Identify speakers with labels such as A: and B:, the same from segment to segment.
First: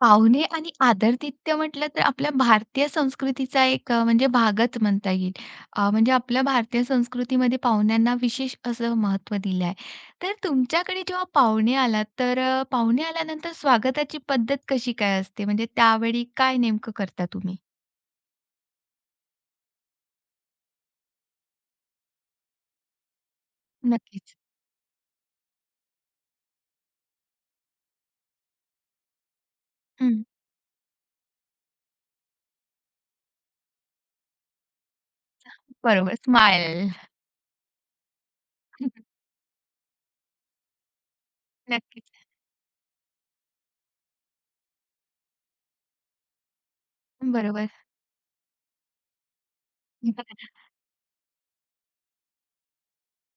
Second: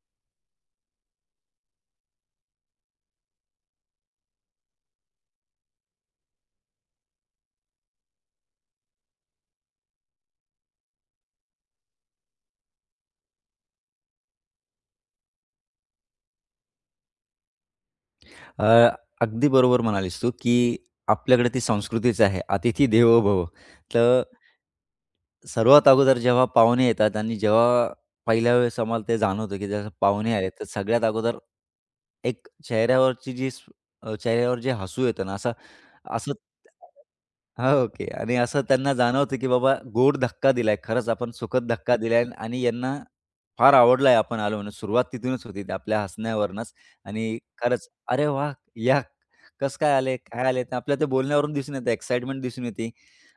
A: पाहुणे आणि आदरातिथ्य म्हटलं तर आपल्या भारतीय संस्कृतीचा एक म्हणजे भागच म्हणता येईल. म्हणजे आपल्या भारतीय संस्कृतीमध्ये पाहुण्यांना विशेष असं महत्त्व दिलं आहे. तर तुमच्याकडे जेव्हा पाहुणे आलात, तर पाहुणे आल्यानंतर स्वागताची पद्धत कशी काय असते? म्हणजे त्यावेळी काय नेमकं करता तुम्ही?
B: अ, अगदी बरोबर म्हणालीस तू, की आपल्याकडे ती संस्कृतीच आहे, "अतिथी देवो भव." तर
A: नक्कीच.
B: सर्वात अगोदर जेव्हा पाहुणे येतात आणि जेव्हा पहिल्या वेळेस आम्हाला ते जाणवतं, की जसं
A: हं.
B: पाहुणे आले, तर सगळ्यात अगोदर एक चेहऱ्यावरची जी चेहऱ्यावर जे हसू येतं ना, असं
A: बरोबर.
B: असं
A: स्माईल.
B: हां, ओके. आणि असं त्यांना जाणवतं, की बाबा गोड धक्का दिलाय. खरंच आपण सुखद धक्का
A: नक्कीच.
B: दिलाय आणि यांना फार आवडलाय आपण आलो म्हणून. सुरुवात तिथूनच होती आपल्या हसण्यावरूनच आणि
A: बरोबर.
B: खरंच, "अरे वाह! या कसं काय आले? काय आले?" तर आपल्या ते बोलण्यावरून दिसून येतं, एक्साइटमेंट दिसून येते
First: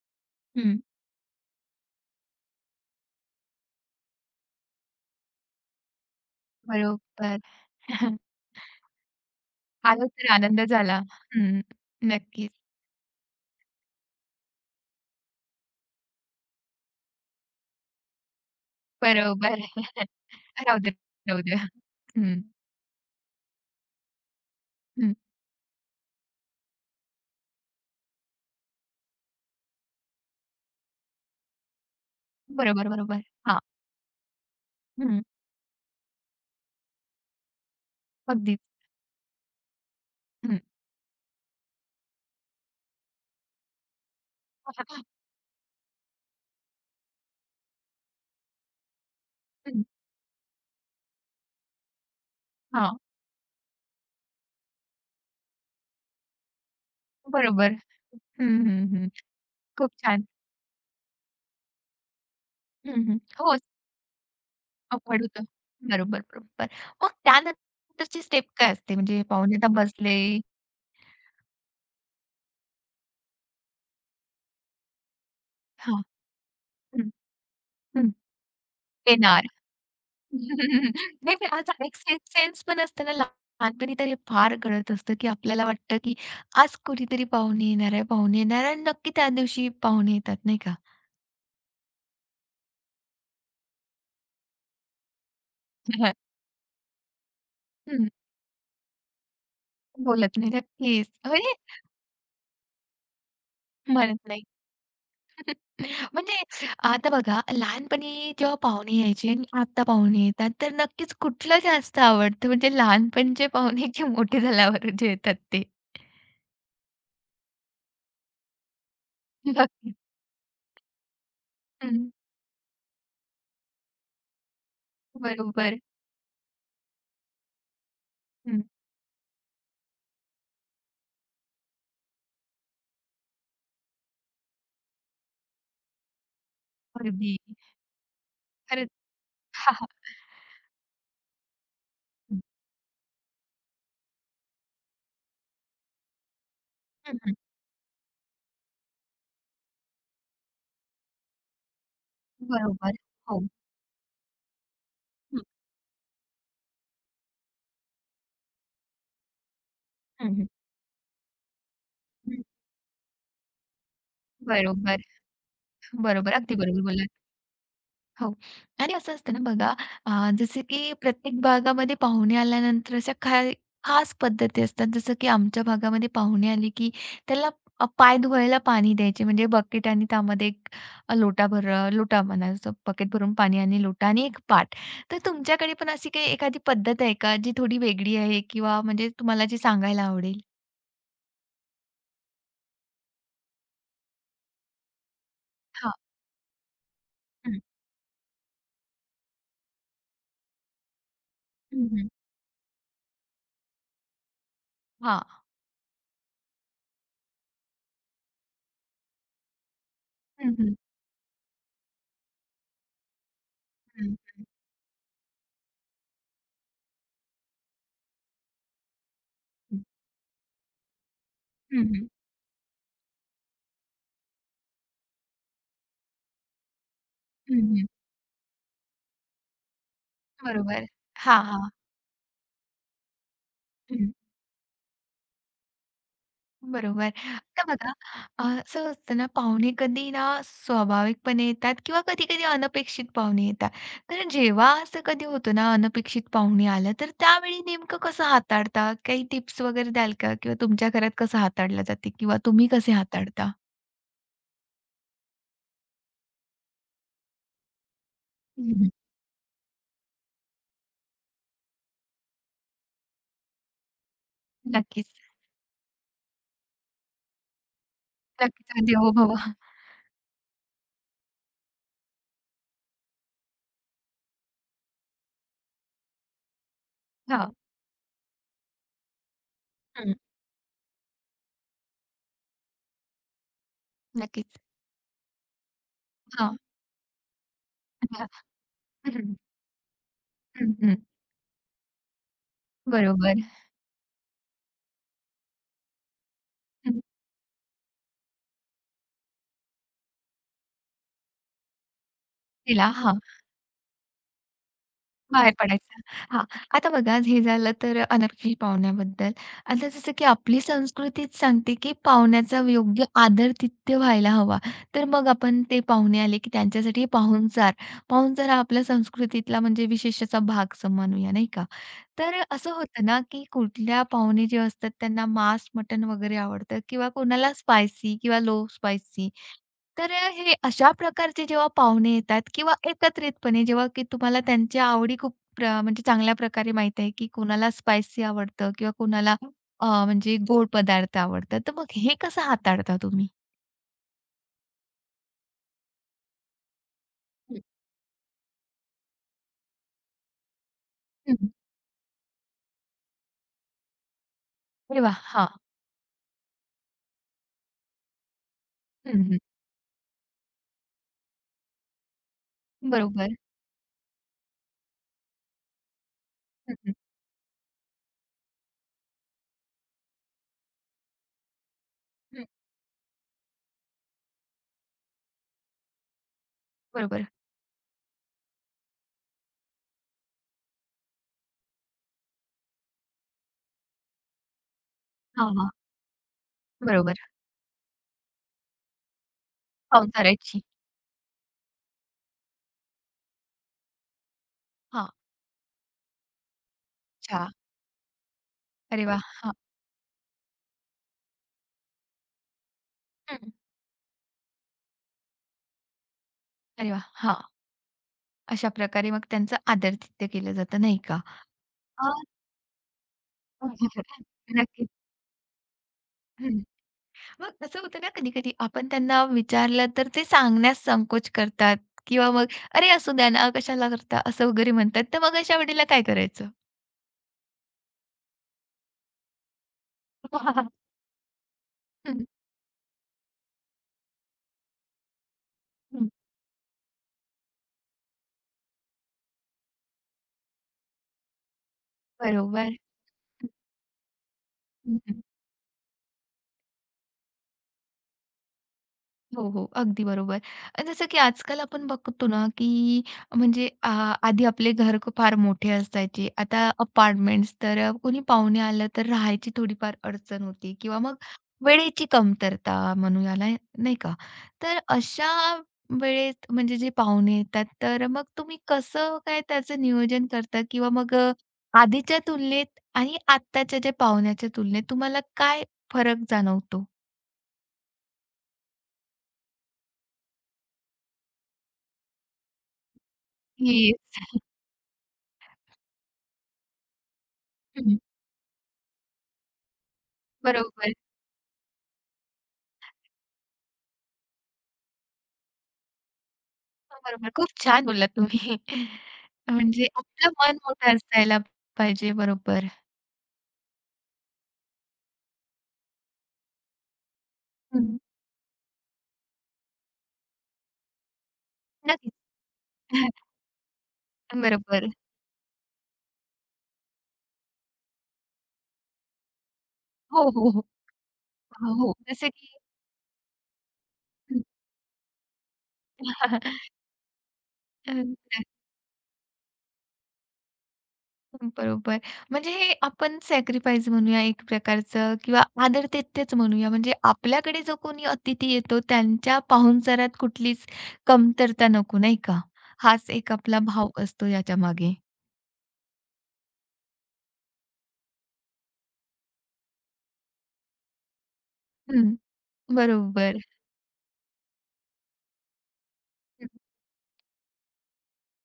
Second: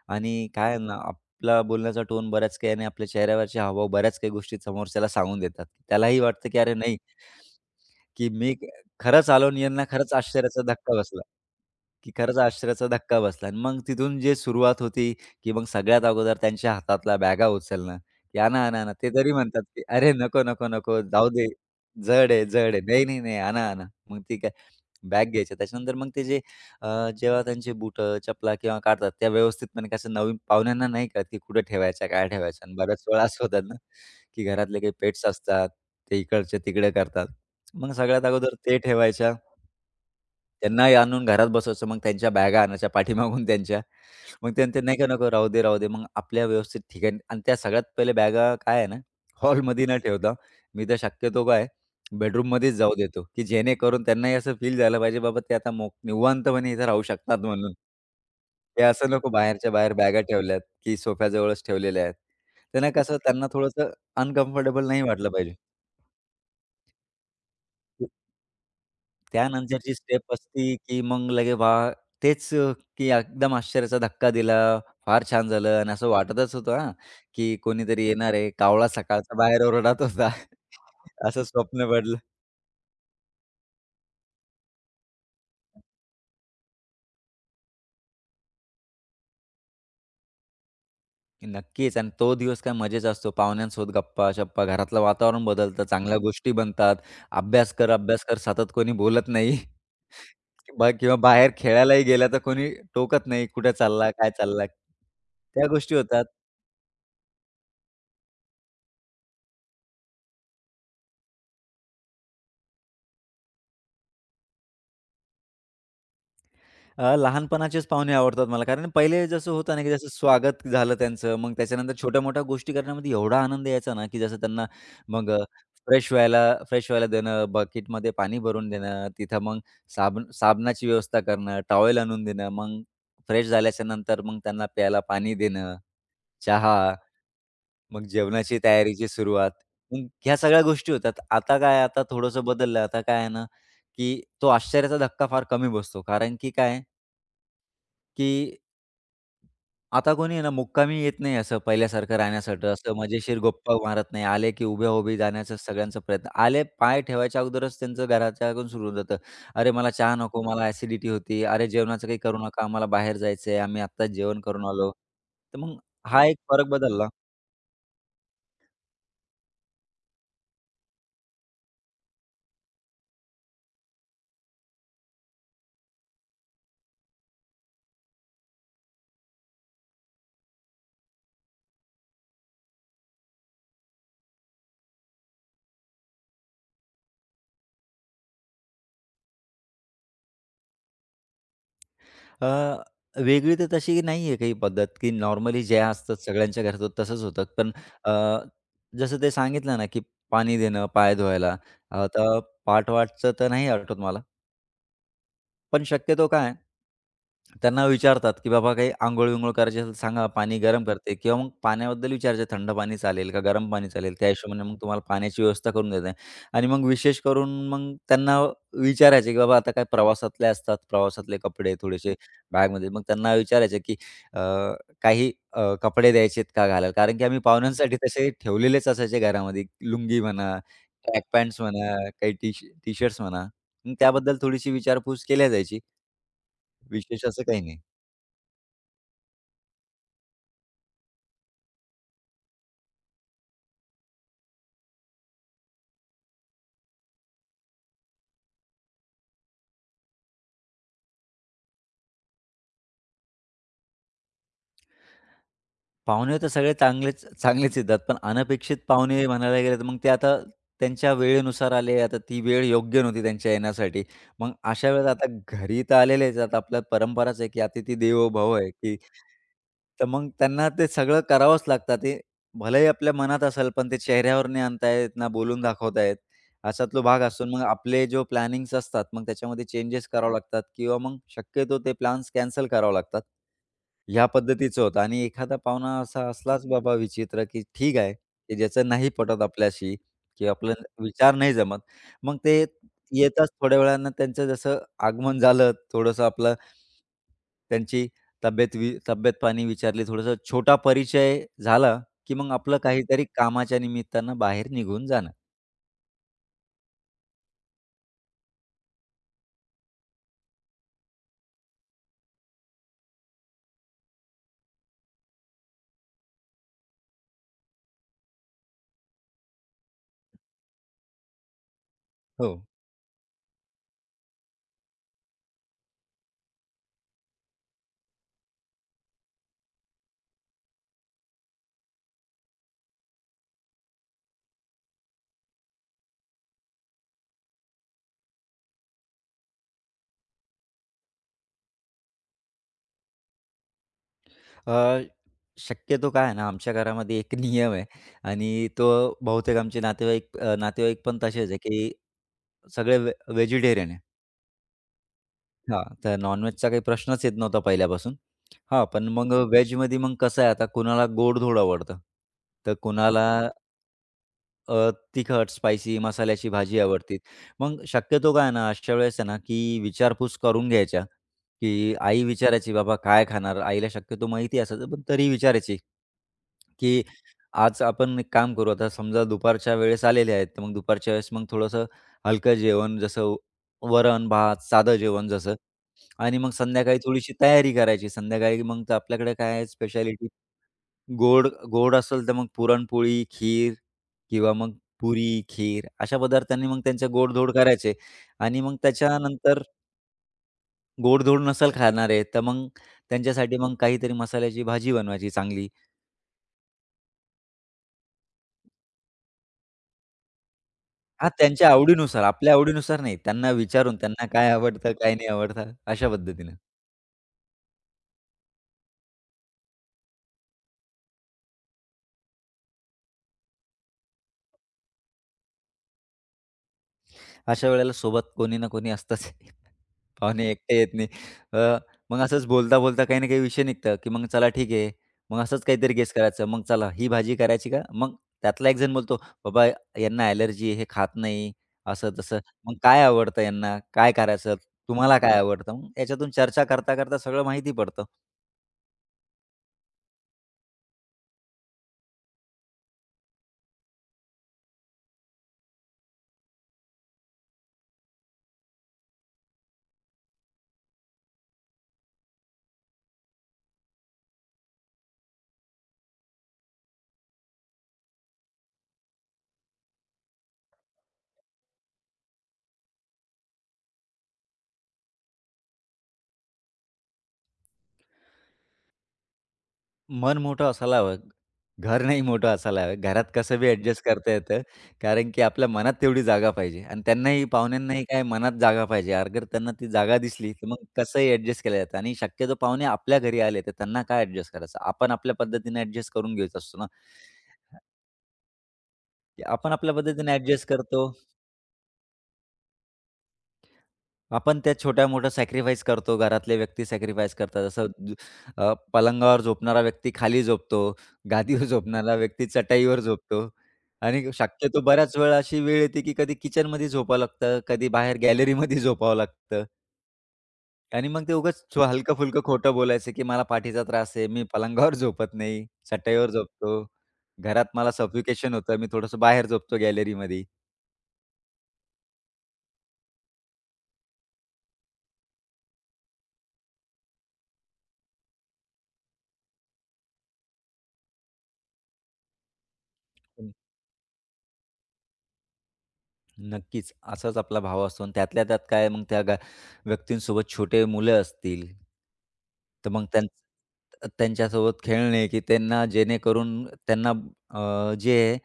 B: आणि काय आहे
A: हं.
B: ना, आपला बोलण्याचा टोन बऱ्याच काही आणि आपल्या चेहऱ्यावरचे हावभाव बऱ्याच काही गोष्टी समोरच्याला सांगून देतात. त्यालाही वाटतं, की अरे नाही
A: बरोबर.
B: की मी खरंच आलो आणि यांना
A: आलो
B: खरंच
A: तर
B: आश्चर्याचा
A: आनंद
B: धक्का
A: झाला.
B: बसला.
A: हं.
B: की खरंच
A: नक्कीच.
B: आश्चर्याचा धक्का बसला आणि मग तिथून जे सुरुवात होती, की मग सगळ्यात अगोदर त्यांच्या हातातला बॅगा उचलणं, की "आणा, आणा, आणा." ते तरी
A: बरोबर.
B: म्हणतात, की "अरे नको, नको,
A: राहू दे,
B: नको. जाऊ
A: राहू
B: दे.
A: दे.
B: जड
A: हं,
B: आहे, जड आहे." "नाही, नाही, नाही. आणा, आणा." मग ती काय
A: हं.
B: बॅग घ्यायच्या. त्याच्यानंतर मग ते अ, जेव्हा त्यांचे बुटं, चपला किंवा काढतात, त्या व्यवस्थितपणे कसं नवीन पाहुण्यांना नाही कळत, की कुठे ठेवायच्या, काय ठेवायच्या आणि
A: बरोबर,
B: बऱ्याच
A: बरोबर.
B: वेळा असं
A: हां.
B: होतात ना, की घरातले काही
A: हं.
B: पेट्स असतात, ते इकडचे तिकडे करतात. मग सगळ्यात अगोदर
A: अगदीच.
B: ते ठेवायच्या.
A: हं.
B: त्यांनाही आणून घरात बसवायचं. मग त्यांच्या बॅगा आणायच्या पाठीमागून त्यांच्या. मग त्यांचे नाही का नको राहू दे, राहू दे. मग आपल्या व्यवस्थित ठिकाणी आणि त्या सगळ्यात पहिले बॅगा काय आहे ना,
A: हं.
B: हॉलमध्ये न ठेवता मी तर शक्यतो काय बेडरूममध्येच जाऊ
A: हां.
B: देतो, की जेणेकरून त्यांनाही असं फील झालं पाहिजे बाबा ते आता निवांतपणे इथे राहू शकतात
A: बरोबर.
B: म्हणून.
A: हं,
B: ते
A: हं, हं.
B: असं नको बाहेरच्या
A: खूप
B: बाहेर बॅगा
A: छान.
B: ठेवल्यात, की सोफ्याजवळच ठेवलेल्या आहेत. त्यांना
A: हं,
B: कसं
A: हं.
B: त्यांना
A: हो,
B: थोडंसं अनकम्फर्टेबल नाही
A: अवघड
B: वाटलं
A: होतं.
B: पाहिजे.
A: बरोबर, बरोबर. मग त्यानंतरची स्टेप काय असते? म्हणजे पाहुणे आता
B: त्यानंतरची
A: बसले.
B: स्टेप असती, की मग लगे वा तेच अ, की एकदम आश्चर्याचा धक्का दिला. फार छान झालं आणि
A: हां.
B: असं वाटतच होतं हां,
A: हं,
B: की कोणीतरी
A: हं.
B: येणार आहे. कावळा सकाळचा
A: येणार.
B: बाहेर ओरडत होता.
A: नाही,
B: असं
A: पण असा
B: स्वप्न
A: एक
B: पडलं.
A: सिक्स्थ सेन्स पण असतं ना लहानपणी तर हे फार कळत असतं, की आपल्याला वाटतं, की आज कुणीतरी पाहुणे येणार आहे, पाहुणे येणार आहे आणि नक्की त्या दिवशी पाहुणे येतात, नाही का?
B: नक्कीच आणि तो दिवस काय मजेचा असतो. पाहुण्यांसोबत गप्पा-शप्पा, घरातलं वातावरण बदलतं, चांगल्या गोष्टी बनतात. अभ्यास कर,
A: हं.
B: अभ्यास कर, सतत कोणी बोलत नाही.
A: बोलत नाही.
B: किंवा
A: नक्कीच.
B: किंवा बाहेर
A: म्हणजे
B: खेळायलाही गेला तर कोणी टोकत नाही. कुठे चालला?
A: म्हणत
B: काय
A: नाही.
B: चालला? त्या गोष्टी होतात.
A: म्हणजे आता बघा लहानपणी जेव्हा पाहुणे यायचे आणि आता पाहुणे येतात, तर नक्कीच कुठलं जास्त आवडतं? म्हणजे लहानपणीचे पाहुणे की मोठे झाल्यावर जे येतात ते?
B: लहानपणाचेच पाहुणे आवडतात मला. कारण पहिले जसं होतं ना, की
A: नक्कीच.
B: जसं स्वागत झालं त्यांचं, मग त्याच्यानंतर
A: हं.
B: छोट्या-मोठ्या गोष्टी करण्यामध्ये एवढा आनंद यायचा ना, की जसं त्यांना मग
A: बरोबर.
B: फ्रेश व्हायला फ्रेश व्हायला देणं, बकेटमध्ये पाणी
A: हं.
B: भरून देणं, तिथं मग साबणाची व्यवस्था करणं, टॉवेल आणून देणं, मग फ्रेश झाल्याच्या नंतर मग त्यांना प्यायला पाणी देणं, चहा,
A: अगदी.
B: मग जेवणाची
A: खरंच.
B: तयारीची सुरुवात.
A: हां, हां.
B: मग ह्या सगळ्या गोष्टी होतात. आता काय आता थोडंसं बदललं. आता काय आहे ना, की तो आश्चर्याचा धक्का फार कमी बसतो. कारण की काय
A: हं, हं.
B: की आता कोणी आहे ना मुक्कामी येत नाही असं पहिल्यासारखं राहण्यासाठी, असं
A: बरोबर.
B: मजेशीर
A: हो.
B: गप्पा मारत नाही. आले की उभ्या-उभी
A: हं,
B: जाण्याचा सगळ्यांचा प्रयत्न. आले पाय ठेवायच्या अगोदरच त्यांचं घराच्याकडून सुरू होऊन जातं. "अरे मला चहा
A: हं,
B: नको,
A: हं.
B: मला ॲसिडिटी होती. अरे जेवणाचं काही करू नका, आम्हाला बाहेर जायचंय, आम्ही आत्ताच जेवण करून आलो."
A: बरोबर,
B: तर मग हा
A: बरोबर.
B: एक
A: अगदी
B: फरक
A: बरोबर
B: बदलला.
A: बोललात. हो. आणि असं असतं ना बघा, जसं की प्रत्येक भागामध्ये पाहुणे आल्यानंतर अशा काही खास पद्धती असतात. जसं की आमच्या भागामध्ये पाहुणे आले की त्याला पाय धुवायला पाणी द्यायचे. म्हणजे बकेट आणि त्यामध्ये एक लोटा भर लोटा म्हणायचं, बकेट भरून पाणी आणि लोटा आणि एक पाट. तर तुमच्याकडे पण अशी काही एखादी पद्धत आहे का, जी थोडी वेगळी आहे किंवा म्हणजे तुम्हाला जी सांगायला आवडेल?
B: अ, वेगळी तर तशी नाही आहे काही पद्धत, की नॉर्मली ज्या
A: हां.
B: असतात सगळ्यांच्या घरात तसंच होतं.
A: हं.
B: पण अ, जसं ते सांगितलं ना, की पाणी देणं, पाय धुवायला.
A: हं, हं.
B: आता पाट तर नाही आठवत मला.
A: हां.
B: पण शक्यतो काय आहे, त्यांना विचारतात, की "बाबा काही अंघोळ-बिंघोळ करायची असेल तर सांगा,
A: हं,
B: पाणी
A: हं.
B: गरम करते" किंवा मग पाण्याबद्दल विचारायचं, "थंड पाणी चालेल का गरम पाणी चालेल?"
A: हं.
B: त्या हिशोबाने मग तुम्हाला पाण्याची व्यवस्था करून देते. आणि मग विशेष करून मग त्यांना विचारायचे, की "बाबा आता
A: हं.
B: काय प्रवासातले असतात, प्रवासातले कपडे
A: हं,
B: थोडेसे बॅगमध्ये" मग त्यांना विचारायचे, की अ, "काही कपडे द्यायचे आहेत का घालायला?" कारण की आम्ही पाहुण्यांसाठी तसे ठेवलेलेच असायचे घरामध्ये. लुंगी म्हणा,
A: बरोबर.
B: ट्रॅक
A: हां,
B: पॅन्ट्स
A: हां.
B: म्हणा, काही टी टी शर्ट्स म्हणा. मग त्याबद्दल थोडीशी विचारपूस केल्या जायची.
A: बरोबर.
B: विशेष असं काही
A: आता
B: नाही.
A: बघा, असं असतं ना पाहुणे कधी ना स्वाभाविकपणे येतात किंवा कधी-कधी अनपेक्षित पाहुणे येतात. तर जेव्हा असं कधी होतं ना अनपेक्षित पाहुणे आलं, तर त्यावेळी नेमकं कसं हाताळता? काही टिप्स वगैरे द्याल का? किंवा तुमच्या घरात कसं हाताळलं जाते किंवा तुम्ही कसे हाताळता?
B: पाहुणे तर सगळे चांगलेच चांगलेच येतात. पण अनपेक्षित
A: हं,
B: पाहुणे म्हणायला गेले तर मग ते आता त्यांच्या वेळेनुसार आले. आता ती वेळ योग्य नव्हती त्यांच्या येण्यासाठी. मग अशा वेळेस
A: नक्कीच.
B: आता घरी तर आलेलेच आहेत. आता आपल्या परंपराच आहे, की अतिथी देवो भव आहे,
A: नक्कीच.
B: की
A: देवो भव.
B: तर मग त्यांना ते सगळं करावंच लागतं. ते भलेही आपल्या मनात असेल, पण ते चेहऱ्यावर नाही आणता ना बोलून दाखवता अशातला भाग असून
A: हां.
B: मग आपले जो प्लॅनिंग्स असतात, मग त्याच्यामध्ये चेंजेस
A: हं.
B: करावे लागतात किंवा मग शक्यतो ते प्लॅन्स कॅन्सल करावे लागतात. ह्या
A: नक्कीच.
B: पद्धतीचं होतं आणि एखादा पाहुणा असा
A: हां.
B: असलाच बाबा विचित्र, की ठीक आहे, की ज्याचं नाही पटत आपल्याशी किंवा
A: हं,
B: आपला
A: हं.
B: विचार नाही जमत. मग ते
A: बरोबर.
B: येताच थोड्या वेळानं त्यांचं जसं आगमन झालं, थोडंसं आपलं
A: हं.
B: त्यांची तब्येत-पाणी विचारली, थोडासा छोटा परिचय झाला, की मग आपलं
A: तिला हां.
B: काहीतरी कामाच्या निमित्तानं बाहेर निघून जाणं.
A: बाहेर पडायचं. हां. आता बघा, हे झालं तर अनोळखी पाहुण्याबद्दल. आता जसं की आपली संस्कृतीच सांगते, की पाहुण्याचा योग्य आदरातिथ्य व्हायला हवा. तर मग आपण, ते पाहुणे आले, की त्यांच्यासाठी पाहुणचार. पाहुणचार हा आपल्या संस्कृतीतला म्हणजे विशेष भाग असं म्हणूया, नाही का? तर
B: हो.
A: असं होतं ना, की कुठल्या पाहुणे जे असतात त्यांना मांस, मटण वगैरे आवडतं किंवा कोणाला स्पायसी किंवा लो स्पायसी, तर हे अशा प्रकारचे जेव्हा पाहुणे येतात किंवा एकत्रितपणे, जेव्हा की तुम्हाला त्यांच्या आवडी खूप म्हणजे चांगल्या प्रकारे माहीत आहे, की कोणाला स्पायसी आवडतं किंवा कोणाला म्हणजे गोड पदार्थ आवडतात. तर मग हे कसं हाताळता तुम्ही?
B: अ, शक्यतो काय आहे ना, आमच्या घरामध्ये एक नियम आहे आणि तो बहुतेक आमचे नातेवाईक पण
A: हं,
B: तसेच आहे, की सगळे व्हेजिटेरियन आहे.
A: अरे वाह! हां.
B: हां, तर नॉन-व्हेजचा काही प्रश्नच येत नव्हता पहिल्यापासून. हां, पण
A: हं,
B: मग
A: हं.
B: व्हेजमध्ये मग कसं आहे आता कुणाला गोड-धोड आवडतं, तर कुणाला
A: बरोबर.
B: हां. अ, तिखट, स्पायसी मसाल्याची
A: हं,
B: भाजी हं.
A: हं,
B: आवडते. मग शक्यतो काय आहे ना, अशा वेळेस आहे ना, की विचारपूस करून घ्यायच्या, की आई
A: हं.
B: विचारायची, "बाबा काय खाणार?" आईला शक्यतो माहिती असायचं, पण तरी विचारायची, की
A: बरोबर.
B: "आज आपण एक काम करू, आता समजा दुपारच्या वेळेस आलेले आहेत, तर मग दुपारच्या वेळेस मग थोडंसं हलकं जेवण, जसं वरण-भात, साधं जेवण
A: हां,
B: जसं
A: हां.
B: आणि मग संध्याकाळी
A: बरोबर.
B: थोडीशी तयारी करायची. संध्याकाळी मग तर आपल्याकडे काय आहे स्पेशालिटी
A: पाहुणचाराची.
B: गोड गोड असेल तर मग पुरणपोळी, खीर किंवा मग
A: हां.
B: पुरी, खीर अशा पदार्थांनी मग त्यांचे
A: अच्छा.
B: गोडधोड करायचे आणि मग
A: अरे वाह! हां.
B: त्याच्यानंतर गोडधोड नसेल खाणारे, तर मग
A: हं.
B: त्यांच्यासाठी मग काहीतरी मसाल्याची भाजी बनवायची चांगली.
A: अरे वाह! हां. अशा प्रकारे मग त्यांचं आदरातिथ्य केलं जातं, नाही का?
B: हां, त्यांच्या
A: अ,
B: आवडीनुसार, आपल्या आवडीनुसार नाही. त्यांना विचारून त्यांना काय
A: नक्कीच.
B: आवडतं, काय नाही आवडतं अशा पद्धतीनं.
A: मग असं होतं ना कधी-कधी आपण त्यांना विचारलं तर ते सांगण्यास संकोच करतात किंवा मग, "अरे, असू द्या ना, कशाला करता?" असं वगैरे म्हणतात. तर मग अशा वेळेला काय करायचं?
B: अशा वेळेला सोबत कोणी ना कोणी असतंच. पाहुणे एकटे येत नाही. अ, मग
A: हं,
B: असंच बोलता-बोलता काही ना काही विषय निघतं, की मग चला ठीक आहे. मग असंच काहीतरी
A: हं.
B: गेस करायचं. मग चला ही भाजी करायची का? मग त्यातला एक जण बोलतो, "बाबा यांना एलर्जी हे खात नाही." असं-तसं. "मग
A: बरोबर.
B: काय आवडतं यांना? काय करायचं? तुम्हाला काय आवडतं?" मग याच्यातून चर्चा करता-करता सगळं माहिती पडतं.
A: हो, हो. अगदी बरोबर. जसं की आजकाल आपण बघतो ना, की म्हणजे आधी आपले घर फार मोठे असायचे. आता अपार्टमेंट्स, तर कोणी पाहुणे आलं तर राहायची थोडीफार अडचण होती किंवा मग वेळेची कमतरता म्हणू याला, नाही का? तर अशा वेळेत म्हणजे जे पाहुणे येतात, तर मग तुम्ही कसं काय त्याचं नियोजन करता किंवा मग, आधीच्या तुलनेत आणि आत्ताच्या ज्या पाहुण्याच्या तुलनेत तुम्हाला काय फरक जाणवतो?
B: मन मोठं असायला हवं. घर नाही मोठं असायला हवं. घरात कसं बी
A: येस.
B: ॲडजस्ट करता येतं. कारण की आपल्या मनात तेवढी जागा पाहिजे आणि त्यांनाही पाहुण्यांनाही काय मनात जागा पाहिजे. अगर त्यांना ती जागा दिसली, तर मग
A: बरोबर.
B: कसंही ॲडजस्ट केलं जातं आणि शक्यतो पाहुणे आपल्या घरी आले, तर त्यांना काय ॲडजस्ट करायचं? आपण आपल्या पद्धतीने ॲडजस्ट करून घ्यायचं असतो ना.
A: बरोबर. खूप छान बोललात तुम्ही.
B: की आपण
A: म्हणजे
B: आपल्या
A: आपलं
B: पद्धतीने
A: मन
B: ॲडजस्ट
A: मोठं
B: करतो.
A: असायला पाहिजे. बरोबर.
B: आपण त्या छोट्या-मोठ्या सॅक्रिफाईस करतो. घरातले व्यक्ती सॅक्रिफाईस करतात. जसं
A: हं.
B: पलंगावर झोपणारा व्यक्ती खाली झोपतो, गादीवर
A: नक्कीच.
B: झोपणारा व्यक्ती चटाईवर झोपतो आणि शक्यतो
A: बरोबर.
B: बऱ्याच वेळा अशी वेळ येते, की कधी किचनमध्ये झोपावं लागतं, कधी बाहेर गॅलरीमध्ये झोपावं लागतं
A: हो, हो, हो.
B: आणि मग ते उगाच
A: हो, हो. जसं
B: हलकं-फुलकं
A: की,
B: खोटं बोलायचं, की मला पाठीचा त्रास आहे, मी पलंगावर झोपत नाही, चटाईवर झोपतो. घरात मला
A: अ,
B: सफोकेशन होतं, मी थोडंसं बाहेर झोपतो गॅलरीमध्ये.
A: बरोबर. म्हणजे हे आपण सॅक्रिफाईस म्हणूया एक प्रकारचं किंवा आदरातिथ्यच म्हणूया. म्हणजे आपल्याकडे जो कोणी अतिथी येतो त्यांच्या पाहुणचारात कुठलीच कमतरता नको, नाही का? हाच एक आपला भाव असतो याच्यामागे.
B: नक्कीच. असाच आपला भाव असतो आणि त्यातल्या त्यात काय मग त्या व्यक्तींसोबत छोटे मुलं असतील,
A: हं.
B: तर मग
A: बरोबर.
B: त्यांच्यासोबत खेळणे, की त्यांना
A: हं,
B: जेणेकरून त्यांना जे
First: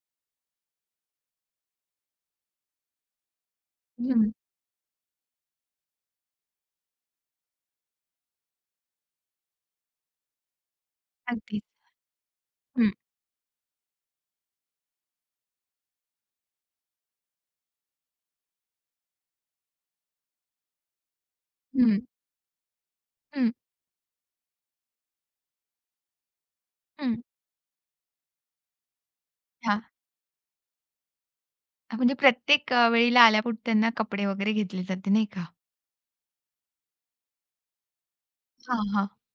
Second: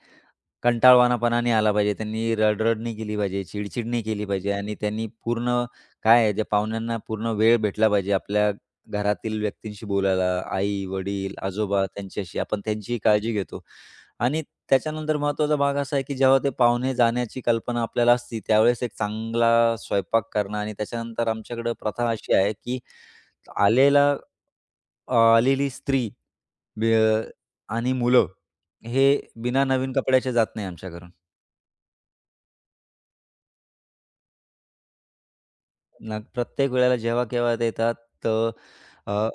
B: कंटाळवाणापणा नाही आला पाहिजे. त्यांनी रड नाही केली पाहिजे, चिडचिड नाही केली
A: हं.
B: पाहिजे आणि त्यांनी पूर्ण काय आहे, ज्या पाहुण्यांना पूर्ण वेळ भेटला पाहिजे आपल्या घरातील व्यक्तींशी बोलायला. आई, वडील,
A: अगदीच.
B: आजोबा त्यांच्याशी आपण
A: हं,
B: त्यांचीही काळजी घेतो आणि त्याच्यानंतर महत्त्वाचा भाग असा आहे, की जेव्हा ते पाहुणे जाण्याची कल्पना आपल्याला असती, त्यावेळेस एक चांगला स्वयंपाक करणं आणि त्याच्यानंतर आमच्याकडं
A: हं.
B: प्रथा अशी आहे, की
A: हं,
B: आलेला आलेली स्त्री बी
A: हं.
B: आणि मुलं हे बिना
A: हां.
B: नवीन कपड्याचे जात नाही आमच्या
A: म्हणजे प्रत्येक वेळेला आल्यापुरते त्यांना कपडे वगैरे घेतले जाते, नाही का?
B: ना प्रत्येक वेळेला जेव्हा केव्हा ते येतात, तर
A: हां, हां.
B: अ,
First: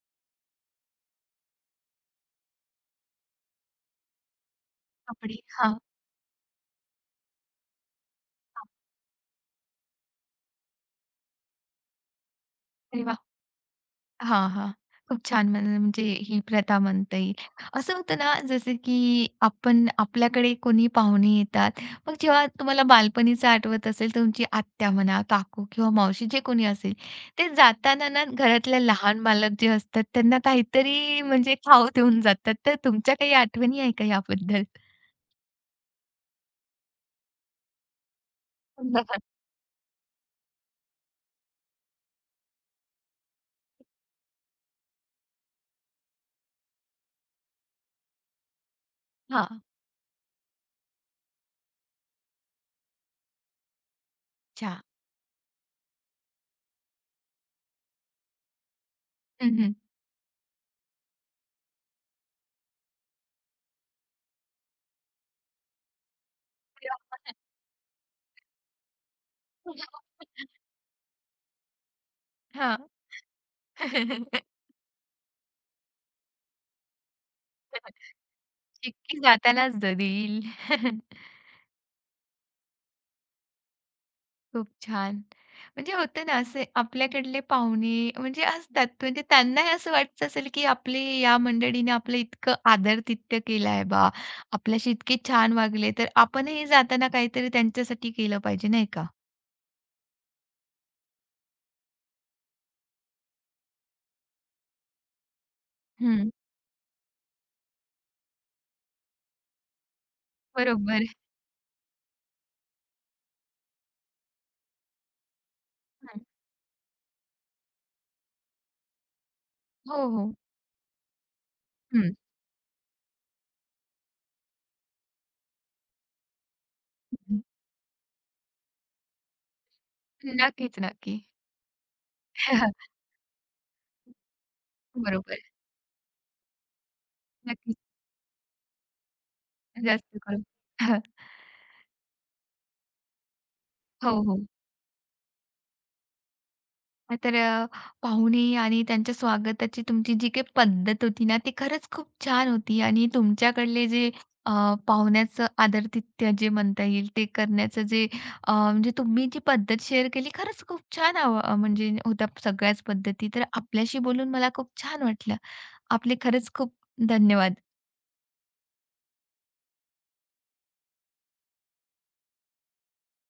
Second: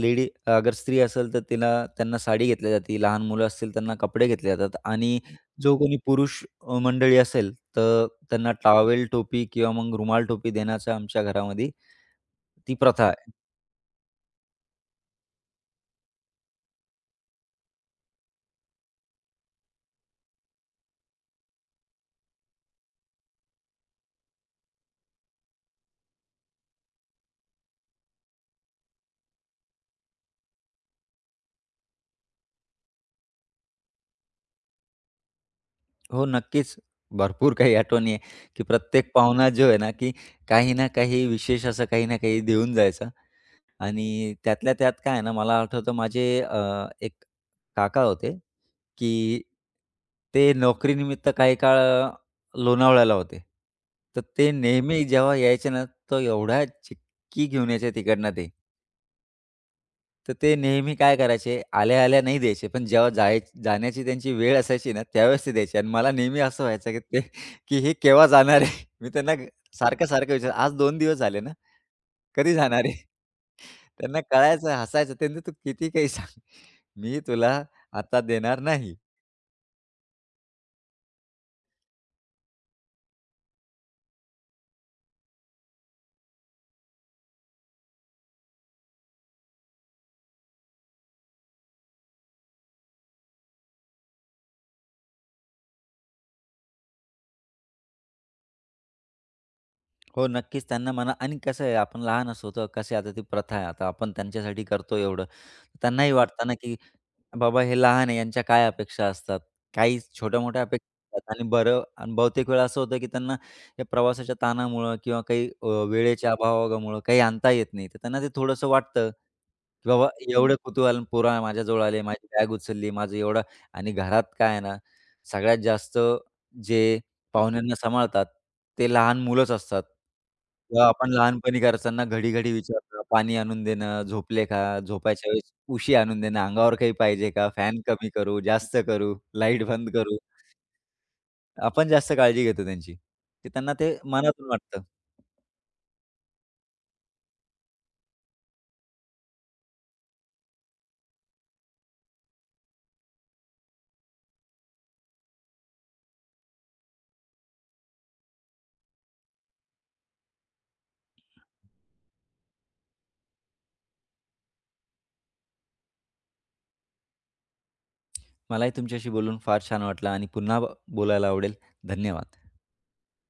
B: लेडी अगर स्त्री असेल तर तिला त्यांना साडी घेतली जाते, लहान मुलं असतील त्यांना कपडे घेतले जातात आणि
A: कपडे.
B: जो
A: हां,
B: कोणी पुरुष मंडळी असेल, तर त्यांना
A: हां.
B: टॉवेल टोपी किंवा मग रुमाल टोपी देण्याचा आमच्या घरामध्ये ती
A: अरे
B: प्रथा
A: वाह!
B: आहे.
A: हां, हां. खूप छान, म्हणजे ही प्रथा म्हणता येईल. असं होतं ना, जसं की आपण, आपल्याकडे कोणी पाहुणे येतात, मग जेव्हा तुम्हाला बालपणीचं आठवत असेल, तुमची आत्या म्हणा, काकू किंवा मावशी जे कोणी असेल, ते जाताना ना घरातल्या लहान बालक जे असतात, त्यांना काहीतरी म्हणजे खाऊ देऊन जातात. तर तुमच्या काही आठवणी आहे का याबद्दल?
B: हो, नक्कीच. भरपूर काही आठवणी आहे, की प्रत्येक पाहुणा जो आहे ना, की काही ना काही विशेष असं काही ना काही देऊन जायचा आणि त्यातल्या त्यात काय आहे ना, मला आठवतं माझे एक काका होते, की
A: हां.
B: ते नोकरीनिमित्त काही काळ लोणावळ्याला होते. तर ते
A: अच्छा.
B: नेहमी जेव्हा यायचे ना, तर एवढ्या चिक्की घेऊन यायचे तिकडनं ते.
A: हं, हं.
B: तर ते नेहमी काय करायचे, आल्या-आल्या नाही द्यायचे, पण जेव्हा जाण्याची त्यांची वेळ असायची ना, त्यावेळेस ते द्यायचे. आणि मला नेहमी असं व्हायचं, की ते की हे केव्हा जाणार आहे? मी त्यांना सारखं-सारखं विचारायचो, "आज 2 दिवस झाले ना, कधी जाणार
A: हां.
B: आहे?" त्यांना कळायचं, हसायचं. त्यांनी, "तू किती काही सांग, मी तुला आता देणार नाही."
A: चिक्की जातानाच देईल. खूप छान. म्हणजे होतं ना असे आपल्याकडले पाहुणे म्हणजे असतात, म्हणजे त्यांनाही असं वाटत असेल, की आपली या मंडळीने आपलं इतकं आदरातिथ्य केलं आहे बा, आपल्याशी इतके छान वागले, तर आपणही जाताना काहीतरी त्यांच्यासाठी केलं पाहिजे नाही का?
B: हो, नक्कीच त्यांना म्हणा आणि कसं आहे आपण लहान असतो तर कसे आता ती प्रथा आहे आता आपण त्यांच्यासाठी करतो एवढं. त्यांनाही हं.
A: हं.
B: वाटतं ना, की बाबा हे लहान आहे यांच्या काय अपेक्षा असतात. काही छोट्या-मोठ्या
A: बरोबर.
B: अपेक्षा असतात आणि बरं आणि बहुतेक वेळा असं होतं, की त्यांना या प्रवासाच्या ताणामुळं किंवा काही
A: हं.
B: वेळेच्या अभावामुळं काही आणता येत नाही. तर त्यांना ते थोडंसं वाटतं, की
A: हो,
B: बाबा
A: हो.
B: एवढं कुतूहल पोरं माझ्याजवळ आले,
A: हं.
B: माझी बॅग उचलली, माझं एवढं आणि घरात काय आहे ना, सगळ्यात जास्त जे
A: हं.
B: पाहुण्यांना सांभाळतात. ते लहान मुलंच असतात.
A: नक्कीच,
B: किंवा आपण
A: नक्की.
B: लहानपणी घरच्यांना घडी-घडी विचारणं, पाणी आणून देणं, झोपले का? झोपायच्या
A: बरोबर.
B: वेळेस उशी आणून देणं, अंगावर काही पाहिजे का?
A: नक्कीच.
B: फॅन कमी करू, जास्त करू, लाईट बंद करू.
A: जास्त करून.
B: आपण जास्त काळजी घेतो त्यांची. की त्यांना ते
A: हो, हो.
B: मनातून वाटतं.
A: तर पाहुणे आणि त्यांच्या स्वागताची तुमची जी काही पद्धत होती ना, ती खरंच खूप छान होती आणि तुमच्याकडले जे पाहुण्याचं आदरातिथ्य जे म्हणता येईल, ते करण्याचं जे, म्हणजे तुम्ही जी पद्धत शेअर केली, खरंच खूप छान म्हणजे होत्या सगळ्याच पद्धती. तर आपल्याशी बोलून मला खूप छान वाटलं. आपले खरंच खूप धन्यवाद.
B: मलाही तुमच्याशी बोलून फार छान वाटलं आणि पुन्हा बोलायला आवडेल. धन्यवाद.